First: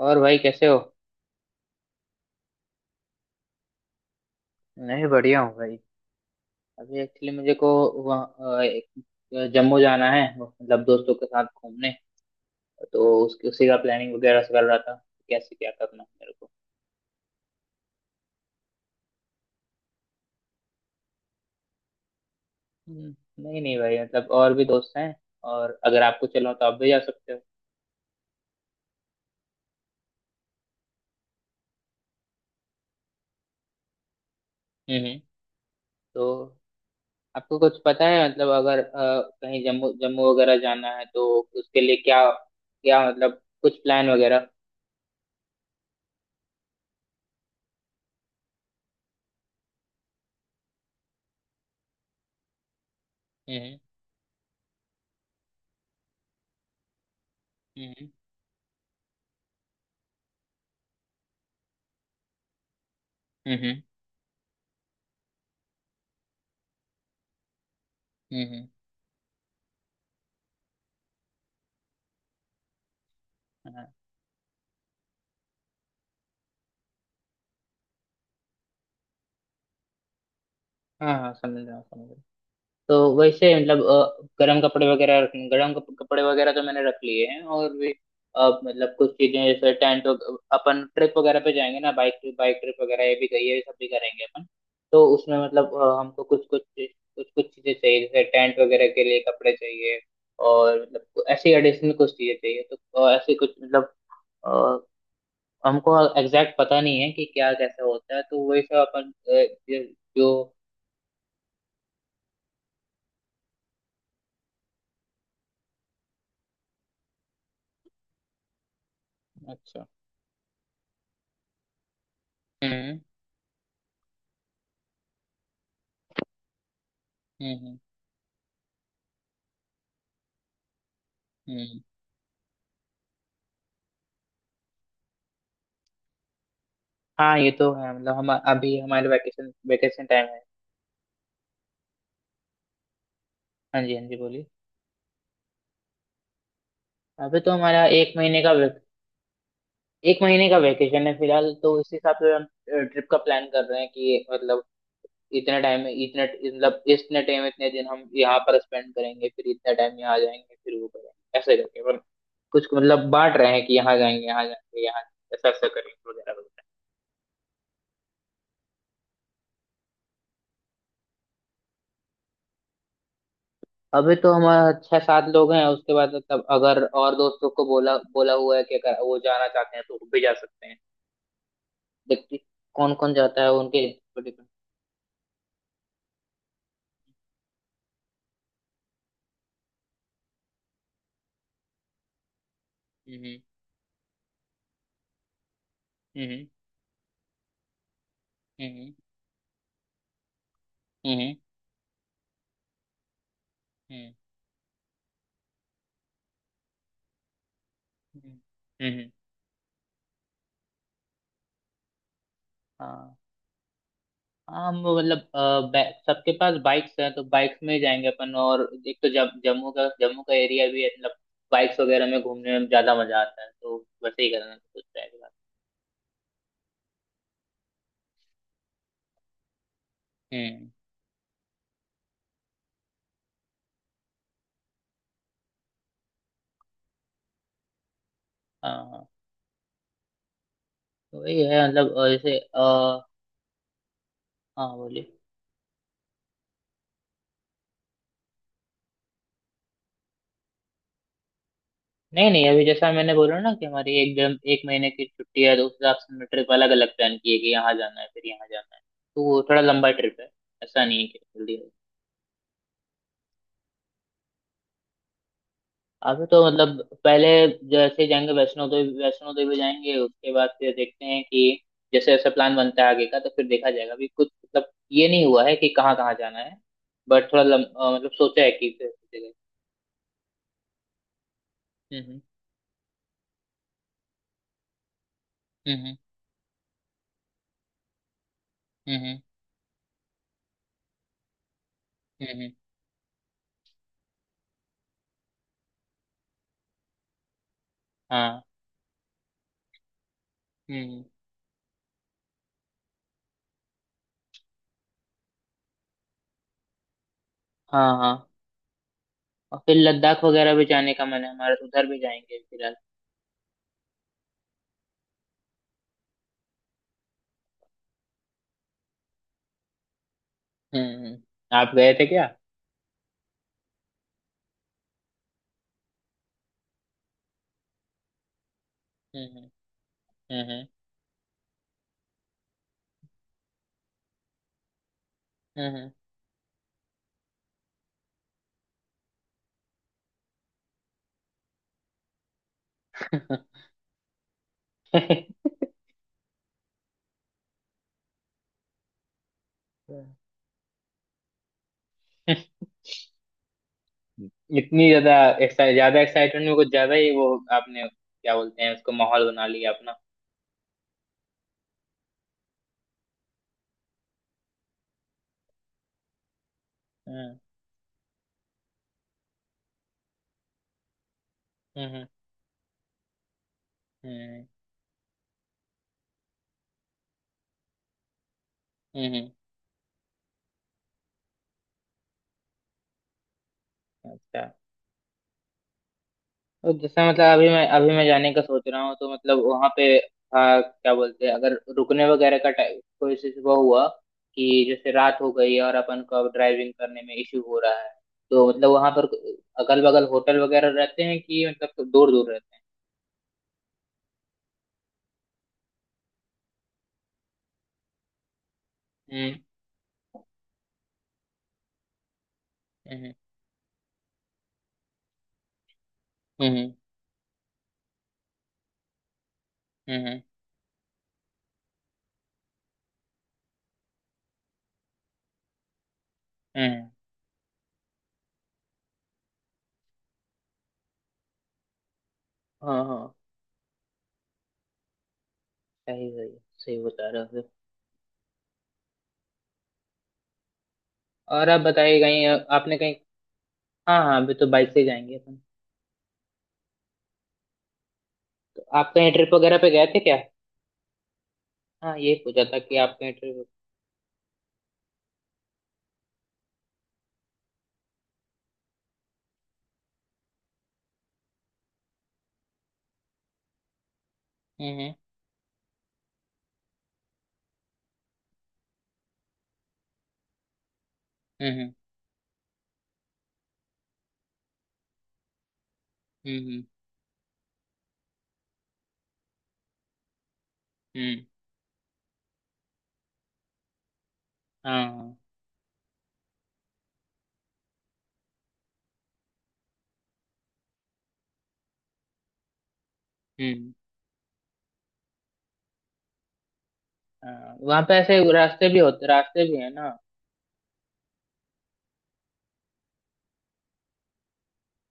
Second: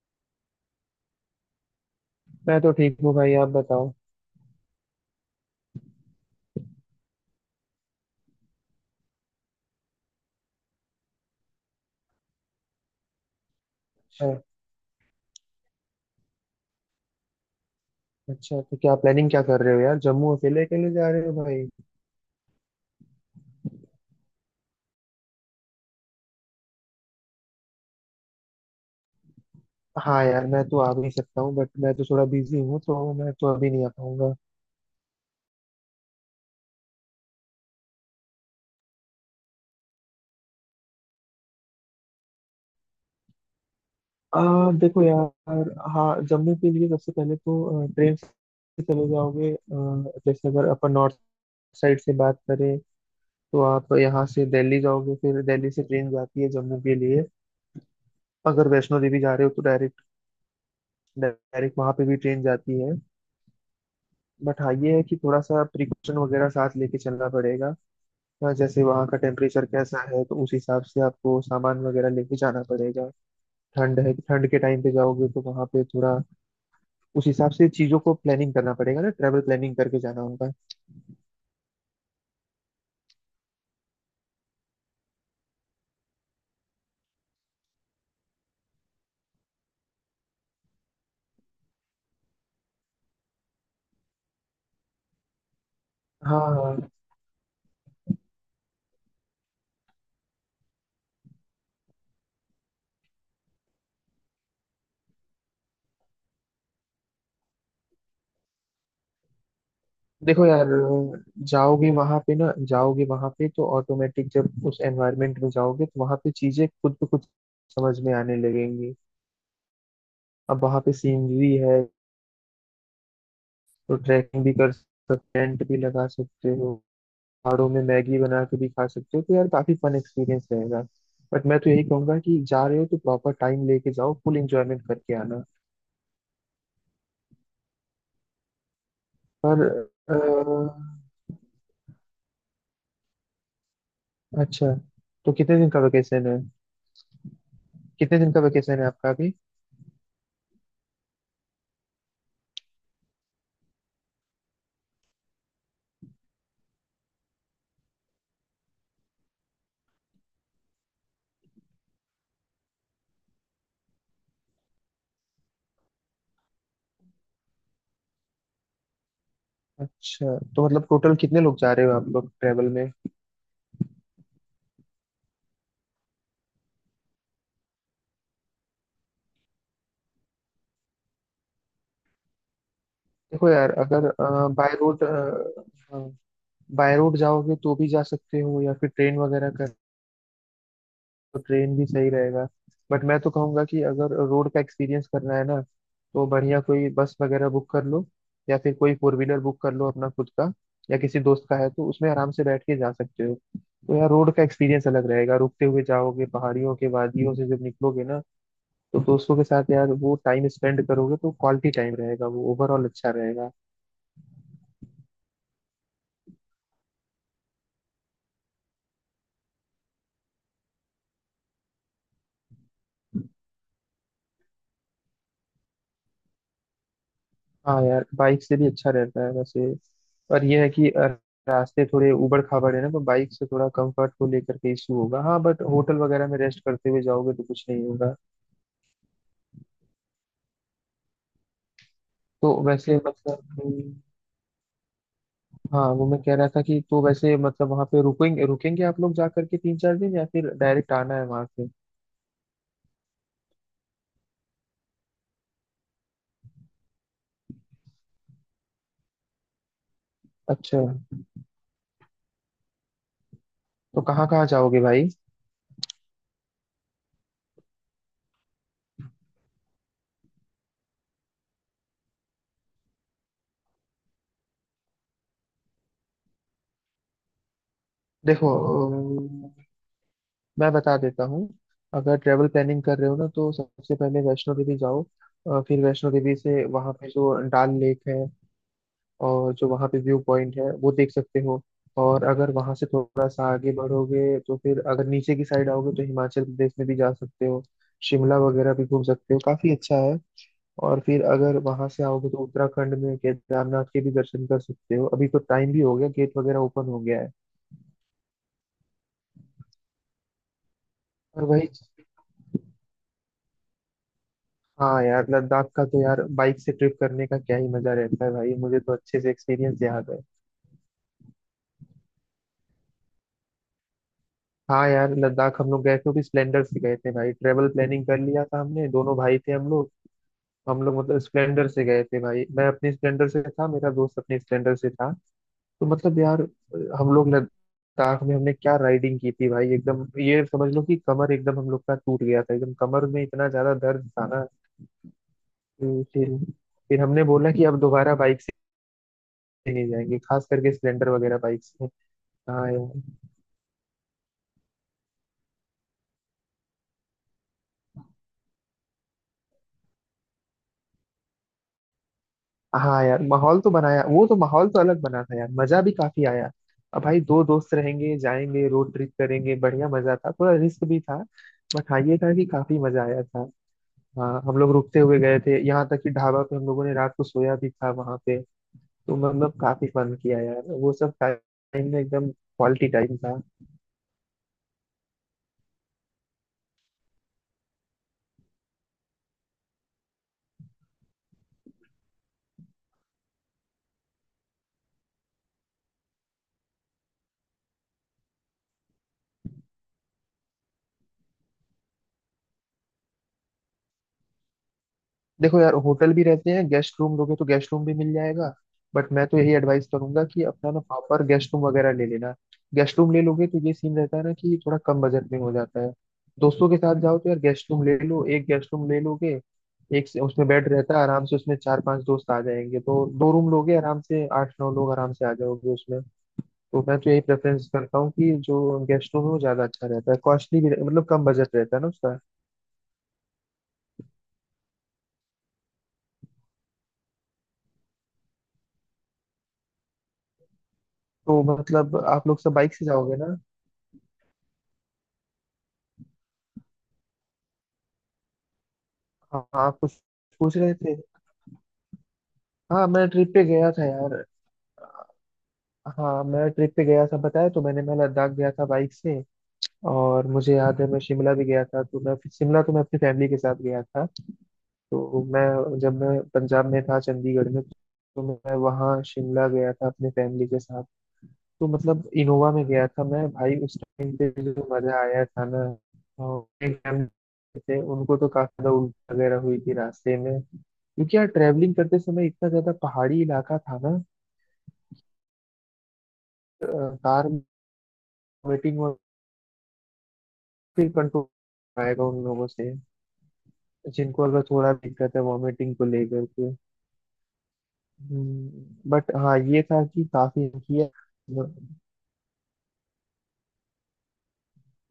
और भाई कैसे हो? मैं तो ठीक हूँ भाई। आप बताओ। नहीं, बढ़िया हूँ भाई। अभी एक्चुअली मुझे को वहाँ जम्मू जाना है मतलब दोस्तों के साथ घूमने। तो उसकी उसी का प्लानिंग अच्छा, वगैरह से कर रहा था। कैसे क्या करना है मेरे को? अच्छा तो क्या प्लानिंग क्या कर रहे हो यार? जम्मू अकेले अकेले जा रहे हो भाई? हम्म। नहीं नहीं भाई, मतलब और भी दोस्त हैं। और अगर आपको चलो तो आप भी जा सकते हो। हाँ यार, मैं तो आ भी सकता हूँ बट मैं तो थोड़ा बिजी हूँ, तो मैं तो अभी नहीं आ पाऊंगा। हम्म। तो आपको कुछ पता है मतलब अगर कहीं जम्मू जम्मू वगैरह जाना है तो उसके लिए क्या क्या मतलब कुछ प्लान वगैरह? देखो यार, हाँ जम्मू के लिए सबसे पहले तो ट्रेन से चले जाओगे। जैसे अगर अपन नॉर्थ साइड से बात करें तो हम्म। आप यहाँ से दिल्ली जाओगे, फिर दिल्ली से ट्रेन जाती है जम्मू के लिए। हम्म। अगर वैष्णो देवी जा रहे हो तो डायरेक्ट डायरेक्ट वहाँ पे भी ट्रेन जाती है। हम्म। बट हाँ, ये है कि थोड़ा सा प्रिकॉशन वगैरह साथ लेके चलना पड़ेगा। हम्म। हाँ, हम्म। जैसे वहाँ का टेम्परेचर कैसा है तो उस हिसाब से आपको सामान वगैरह लेके जाना पड़ेगा। हाँ ठंड है, ठंड के टाइम पे जाओगे तो वहाँ पे थोड़ा उस हिसाब से चीज़ों को प्लानिंग करना पड़ेगा ना, ट्रैवल प्लानिंग करके जाना होगा। हाँ, हाँ समझ रहा हूँ, समझ रहा हूँ। तो वैसे मतलब गर्म कपड़े वगैरह तो मैंने रख लिए हैं, और भी। मतलब कुछ चीजें जैसे टेंट। अपन ट्रिप वगैरह पे जाएंगे ना, बाइक ट्रिप वगैरह ये भी गई है, ये सब भी करेंगे अपन। तो उसमें मतलब हमको हाँ कुछ कुछ हाँ। कुछ कुछ चीजें चाहिए, जैसे टेंट वगैरह के लिए कपड़े चाहिए। और मतलब ऐसी एडिशनल कुछ चीजें चाहिए तो। ऐसे कुछ मतलब। अ, हमको एग्जैक्ट पता नहीं है कि क्या कैसा होता है, तो वही सब अपन अ, जो। देखो यार, जाओगे वहाँ पे ना, जाओगे वहाँ पे तो ऑटोमेटिक जब उस एनवायरनमेंट में जाओगे तो वहाँ पे चीज़ें खुद ब खुद समझ में आने लगेंगी। अच्छा। अब वहाँ पे सीनरी है, हम्म। तो ट्रैकिंग भी कर सकते, टेंट भी लगा सकते हो। पहाड़ों हम्म। में मैगी बना के भी खा सकते हो, तो यार काफी फन एक्सपीरियंस रहेगा। बट मैं तो हम्म। यही कहूंगा कि जा रहे हो तो प्रॉपर टाइम लेके जाओ, फुल एंजॉयमेंट करके आना। हाँ, ये तो है, मतलब हम अभी हमारे वेकेशन पर वेकेशन अ, टाइम है। हाँ जी, हाँ जी, बोलिए। अच्छा, तो कितने दिन का वेकेशन है? अभी तो हमारा एक कितने दिन का महीने का वे, वेकेशन है आपका अभी? एक महीने का वेकेशन है फिलहाल, तो इस हिसाब से हम ट्रिप का प्लान कर रहे हैं कि मतलब इतने टाइम में इतने, मतलब इतने टाइम इतने दिन हम यहाँ पर स्पेंड करेंगे, फिर इतना टाइम यहाँ जाएंगे, फिर वो करेंगे ऐसे करके मतलब कुछ मतलब बांट रहे हैं कि यहाँ जाएंगे, यहाँ जाएंगे, यहाँ जाएंगे, ऐसा ऐसा करेंगे वगैरह वगैरह। अच्छा, तो मतलब टोटल कितने लोग जा रहे हो आप लोग ट्रेवल में? अभी तो हमारा छह सात लोग हैं, उसके बाद मतलब अगर और दोस्तों को बोला बोला हुआ है कि अगर वो जाना चाहते हैं तो वो भी जा सकते हैं। व्यक्ति कौन कौन जाता देखो है यार, उनके अगर पर depend. By road by road जाओगे तो भी जा सकते हो, या फिर ट्रेन वगैरह कर तो ट्रेन भी सही रहेगा। बट मैं तो हम्म। कहूंगा कि अगर रोड का एक्सपीरियंस करना है ना, तो हम्म। बढ़िया कोई बस वगैरह बुक कर लो, या फिर हम्म। कोई फोर व्हीलर बुक कर लो अपना खुद का, या किसी हम्म। दोस्त का है तो उसमें आराम से बैठ के जा सकते हो। तो यार हम्म। रोड का एक्सपीरियंस अलग रहेगा, रुकते हुए जाओगे, पहाड़ियों के वादियों से जब निकलोगे ना, हम्म। तो हम्म। दोस्तों के साथ यार वो टाइम स्पेंड करोगे तो क्वालिटी टाइम रहेगा, वो ओवरऑल अच्छा हाँ रहेगा। हाँ, हम मतलब सबके पास बाइक्स हैं तो बाइक्स में ही जाएंगे अपन। और एक तो जम्मू का एरिया भी है मतलब बाइक्स वगैरह में घूमने में ज्यादा मजा आता है, तो वैसे ही करना कुछ रहेगा। हाँ यार, बाइक से भी अच्छा रहता है वैसे। पर यह है हम्म। कि रास्ते थोड़े उबड़ खाबड़ है ना, तो बाइक से थोड़ा कंफर्ट को लेकर के इशू होगा। हाँ बट होटल वगैरह में रेस्ट करते हुए जाओगे तो कुछ नहीं होगा। हाँ हाँ, तो वही है मतलब जैसे तो वैसे मतलब कि- हाँ बोलिए। हाँ, वो मैं कह रहा था कि तो वैसे मतलब वहाँ पे रुकेंगे रुकेंगे आप लोग जा करके 3-4 दिन, या फिर डायरेक्ट आना है वहाँ से? नहीं नहीं, अभी जैसा मैंने बोला ना कि हमारी एक महीने की छुट्टी है, तो उस हिसाब से हमने ट्रिप अलग अलग प्लान की है कि यहाँ जाना है फिर यहाँ जाना है। तो वो थोड़ा लंबा ट्रिप है। अच्छा, ऐसा नहीं है कि जल्दी है। तो कहाँ कहाँ जाओगे भाई? अभी तो मतलब पहले जैसे जाएंगे, वैष्णो देवी जाएंगे उसके बाद, फिर देखते हैं कि जैसे जैसे प्लान बनता है आगे का, तो फिर देखा जाएगा। अभी कुछ मतलब ये नहीं हुआ है कि कहाँ कहाँ जाना है। बट थोड़ा मतलब सोचा देखो, है कि फिर जगह। मैं बता देता हूँ। अगर हम्म। ट्रेवल प्लानिंग कर रहे हो ना, तो सबसे पहले वैष्णो देवी जाओ। फिर हम्म। वैष्णो देवी से वहाँ पे जो डाल लेक है हम्म। हम्म। और जो वहाँ पे व्यू पॉइंट है वो देख सकते हो। और हम्म। हम्म। अगर वहाँ से थोड़ा सा आगे बढ़ोगे तो फिर अगर नीचे की साइड आओगे तो हिमाचल प्रदेश में भी जा सकते हो, शिमला हाँ, वगैरह भी घूम सकते हो, काफी अच्छा है। और हम्म। फिर अगर वहाँ से आओगे तो उत्तराखंड में केदारनाथ के भी दर्शन कर सकते हो। अभी तो टाइम भी हो गया, गेट वगैरह ओपन हो गया है। हाँ हाँ। और फिर लद्दाख वगैरह भी जाने का मन है और हमारा, तो वही। उधर भी जाएंगे फिलहाल। हाँ यार, लद्दाख का तो यार बाइक से ट्रिप करने का क्या ही मजा रहता है भाई, मुझे तो अच्छे से एक्सपीरियंस याद है। हम्म। हम्म। आप गए थे क्या? हाँ यार, लद्दाख हम लोग गए थे, वो भी स्प्लेंडर से गए थे भाई। ट्रेवल प्लानिंग कर लिया था हमने, दोनों भाई हम्म। थे हम लोग। हम्म। हम लोग मतलब स्प्लेंडर से गए थे भाई। मैं अपने स्प्लेंडर से था, मेरा दोस्त अपने स्प्लेंडर से था। हम्म। तो हम्म। मतलब यार, हम लोग लद्दाख में हमने क्या राइडिंग की थी भाई, एकदम ये समझ लो कि कमर एकदम हम लोग का टूट गया था, एकदम कमर में इतना ज्यादा दर्द था ना कि फिर हमने बोला कि अब दोबारा बाइक नहीं हम्म। जाएंगे, खास करके स्प्लेंडर वगैरह बाइक से। हाँ यार। इतनी ज्यादा एक्साइट ज्यादा एक्साइटमेंट में कुछ ज्यादा ही वो। आपने क्या बोलते हैं उसको, माहौल बना लिया अपना। हाँ यार, माहौल तो बनाया, वो तो माहौल तो अलग बना था यार, मजा भी काफी आया। अब भाई हम्म। दो दोस्त रहेंगे, जाएंगे, रोड ट्रिप करेंगे, बढ़िया मजा था, थोड़ा रिस्क भी था। बट हाँ, हम्म। ये था कि काफी मजा आया था। हाँ, हम्म। हम लोग रुकते हुए गए थे, यहाँ तक कि ढाबा पे हम लोगों ने रात को सोया भी था वहां पे। हम्म। तो हम्म। मतलब काफी फन किया यार, वो सब टाइम में एकदम क्वालिटी टाइम था। अच्छा। और जैसे मतलब अभी मैं जाने का सोच रहा हूँ, तो मतलब वहां पे, हाँ क्या बोलते हैं, अगर रुकने वगैरह का टाइम कोई इशू वो हुआ कि जैसे रात हो गई है और अपन को अब ड्राइविंग करने में इशू हो रहा है, तो मतलब वहां पर अगल बगल होटल वगैरह रहते हैं, कि मतलब दूर दूर रहते देखो यार, होटल भी रहते हैं, गेस्ट रूम लोगे तो गेस्ट रूम भी मिल जाएगा। बट मैं हैं? तो हम्म। यही एडवाइस करूंगा कि अपना ना प्रॉपर गेस्ट रूम वगैरह ले लेना। गेस्ट रूम हम्म। ले लोगे तो ये सीन रहता है ना कि थोड़ा कम बजट में हो जाता है। दोस्तों हम्म। के साथ जाओ तो यार गेस्ट रूम ले लो, एक गेस्ट रूम ले लोगे, एक हम्म। से उसमें बेड रहता है, आराम से उसमें चार पांच दोस्त आ जाएंगे, तो दो रूम लोगे आराम से आठ नौ लोग आराम से आ जाओगे उसमें। तो हम्म। मैं तो यही प्रेफरेंस करता हूँ कि जो गेस्ट रूम है वो ज्यादा अच्छा रहता है, मतलब कम बजट रहता है ना उसका। हाँ हाँ, सही सही, सही बता रहे हो फिर। तो और आप मतलब बताइए कहीं, आप लोग सब बाइक आपने से कहीं, जाओगे? हाँ हाँ अभी तो बाइक से जाएंगे अपन। तो आप कहीं ट्रिप वगैरह पे हाँ, गए कुछ थे क्या? पूछ रहे थे। हाँ ये पूछा था कि हाँ, आप मैं कहीं ट्रिप पे गया था यार। हाँ, मैं ट्रिप पे गया था, बताया तो मैंने, मैं लद्दाख गया था बाइक से। और मुझे याद है मैं शिमला भी गया था। तो मैं शिमला तो मैं अपनी फैमिली के साथ गया था। ट्रिप। तो मैं जब मैं पंजाब में था, चंडीगढ़ में, तो मैं वहाँ शिमला गया था अपने फैमिली के साथ। तो हम्म। मतलब इनोवा में गया था मैं भाई, उस टाइम पे जो मजा आया था ना। हम्म। हम्म। और एक मैम थे, उनको तो काफी ज्यादा उल्टी वगैरह हुई थी रास्ते में, क्योंकि हम्म। यार ट्रैवलिंग करते समय इतना ज्यादा पहाड़ी इलाका था ना। हाँ। अ, कार वॉमिटिंग, और फिर कंट्रोल आएगा उन लोगों से हम्म। जिनको अगर थोड़ा भी दिक्कत है वॉमिटिंग को लेकर के। हाँ वहाँ पे ऐसे रास्ते भी होते, बट हाँ, रास्ते भी ये है था ना, कि काफी किया।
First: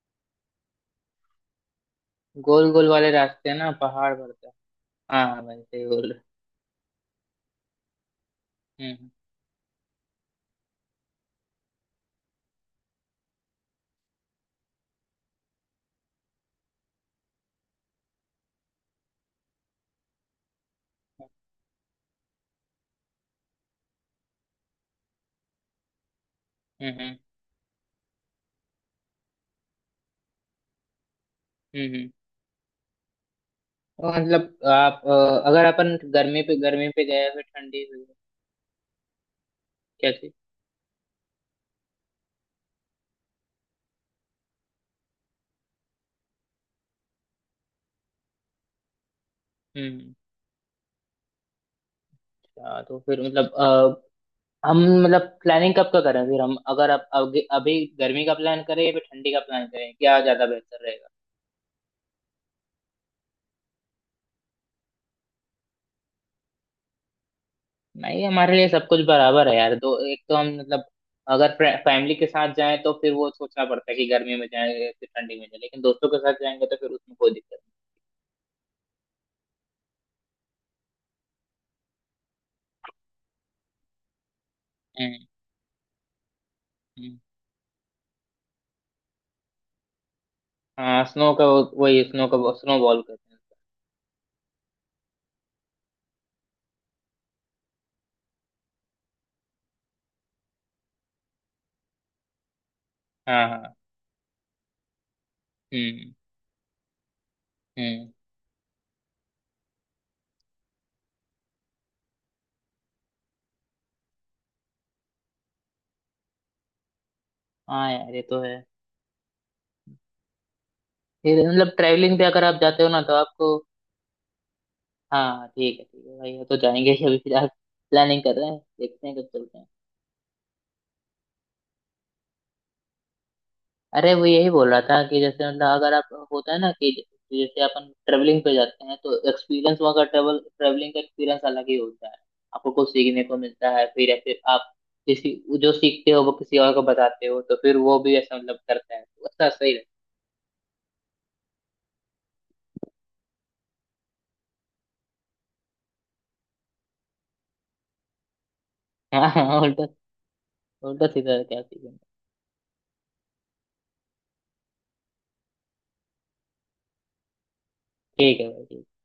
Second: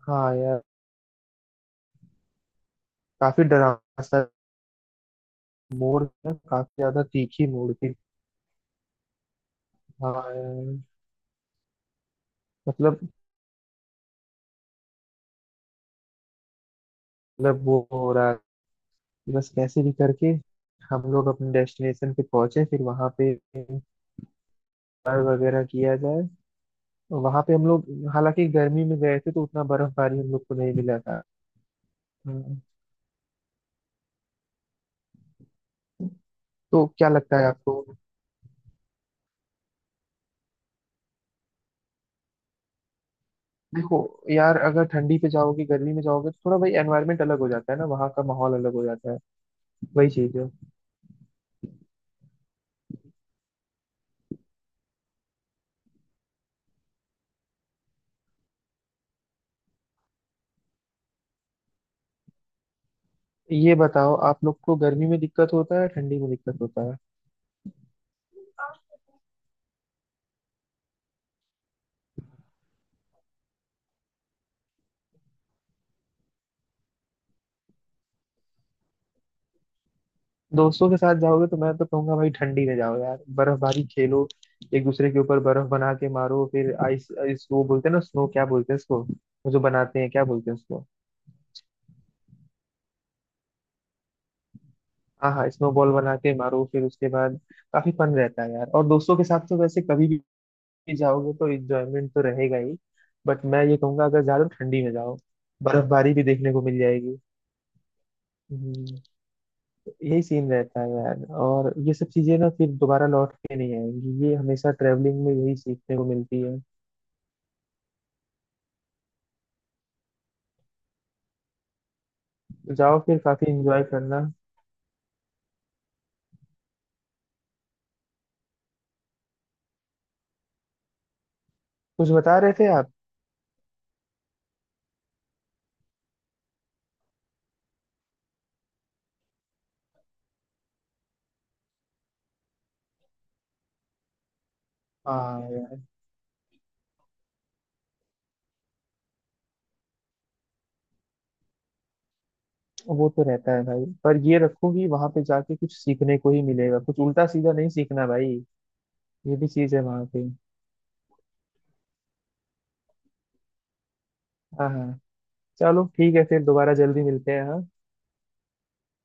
हाँ यार, गोल गोल वाले काफी रास्ते हैं ना डरावना पहाड़ सा पर से। हाँ भाई सही मोड़ बोल था, काफी ज्यादा तीखी मोड़ थी। रहे। हम्म। हाँ यार, मतलब मतलब वो हो रहा कि बस कैसे भी करके हम लोग अपने डेस्टिनेशन पे पहुंचे, फिर वहां पे पार वगैरह किया जाए। हम्म। हम्म। और वहां पे हम लोग, हालांकि गर्मी में गए थे, तो उतना बर्फबारी हम लोग को नहीं मिला था। हम्म। हम्म। तो मतलब आप अगर अपन तो गर्मी पे क्या गए लगता फिर है आपको? ठंडी हुई, क्या चीज? देखो यार, अगर ठंडी पे जाओगे, गर्मी में जाओगे तो थोड़ा भाई एनवायरनमेंट अलग हो जाता है ना, वहाँ का माहौल अलग हो जाता है। वही हम्म। चीज है। अच्छा, तो फिर मतलब हम मतलब प्लानिंग कब का करें फिर, हम अगर अब अभी अभी गर्मी का प्लान करें या फिर ठंडी का प्लान करें, क्या ज्यादा बेहतर रहेगा? ये बताओ, आप लोग को गर्मी में दिक्कत होता है, ठंडी में दिक्कत होता है? नहीं, हमारे लिए सब कुछ बराबर है यार, दो एक तो हम मतलब अगर फैमिली के साथ जाएं तो फिर वो सोचना पड़ता है कि गर्मी में जाएं या फिर ठंडी में जाएं, लेकिन दोस्तों के साथ जाएंगे तो फिर उसमें कोई दिक्कत दोस्तों के साथ जाओगे तो मैं तो कहूंगा भाई, ठंडी में जाओ यार, बर्फबारी खेलो, एक नहीं। दूसरे के हम्म। ऊपर बर्फ बना के मारो। फिर आइस हम्म। आइस वो बोलते हैं ना, स्नो, क्या बोलते हैं इसको, वो जो बनाते हैं क्या बोलते हैं उसको? हाँ स्नो का वही स्नो का स्नो बॉल कहते हैं उसको। हाँ हाँ, स्नो बॉल बना के मारो फिर, उसके बाद काफी फन रहता है यार। और दोस्तों के साथ तो वैसे कभी भी जाओगे तो इंजॉयमेंट तो रहेगा ही। बट हाँ मैं हाँ। ये कहूंगा अगर ज्यादा ठंडी में जाओ हम्म। बर्फबारी भी देखने को मिल जाएगी। हम्म। हम्म, तो यही सीन रहता है यार, और ये सब चीजें ना फिर दोबारा लौट के नहीं आएंगी, ये हमेशा ट्रेवलिंग में यही सीखने को मिलती है। हाँ यार, ये तो है। फिर मतलब ट्रैवलिंग पे अगर आप जाते हो जाओ ना तो फिर, काफी आपको, एंजॉय करना। हाँ ठीक है, ठीक है भाई, वो तो जाएंगे ही, अभी फिलहाल प्लानिंग कर रहे हैं, देखते हैं कब चलते हैं। कुछ बता रहे थे आप? अरे वो यही बोल रहा था कि जैसे मतलब अगर आप होता है ना कि जैसे अपन ट्रेवलिंग पे जाते हैं तो एक्सपीरियंस वहाँ का ट्रेवलिंग का एक्सपीरियंस अलग ही होता है। आपको कुछ सीखने को मिलता है फिर, या फिर आप किसी हाँ जो यार, सीखते हो वो किसी और को बताते हो तो फिर वो भी ऐसा मतलब करता है, तो अच्छा सही वो तो रहता है भाई, पर ये रखो कि वहां पे जाके कुछ सीखने को ही मिलेगा, कुछ उल्टा सीधा नहीं सीखना भाई। रहता ये है। हाँ भी हाँ, चीज है उल्टा, वहां पे। उल्टा सीधा क्या सीखेंगे? हाँ हाँ, चलो ठीक है, फिर दोबारा जल्दी मिलते हैं हाँ। ठीक है भाई, ठीक है।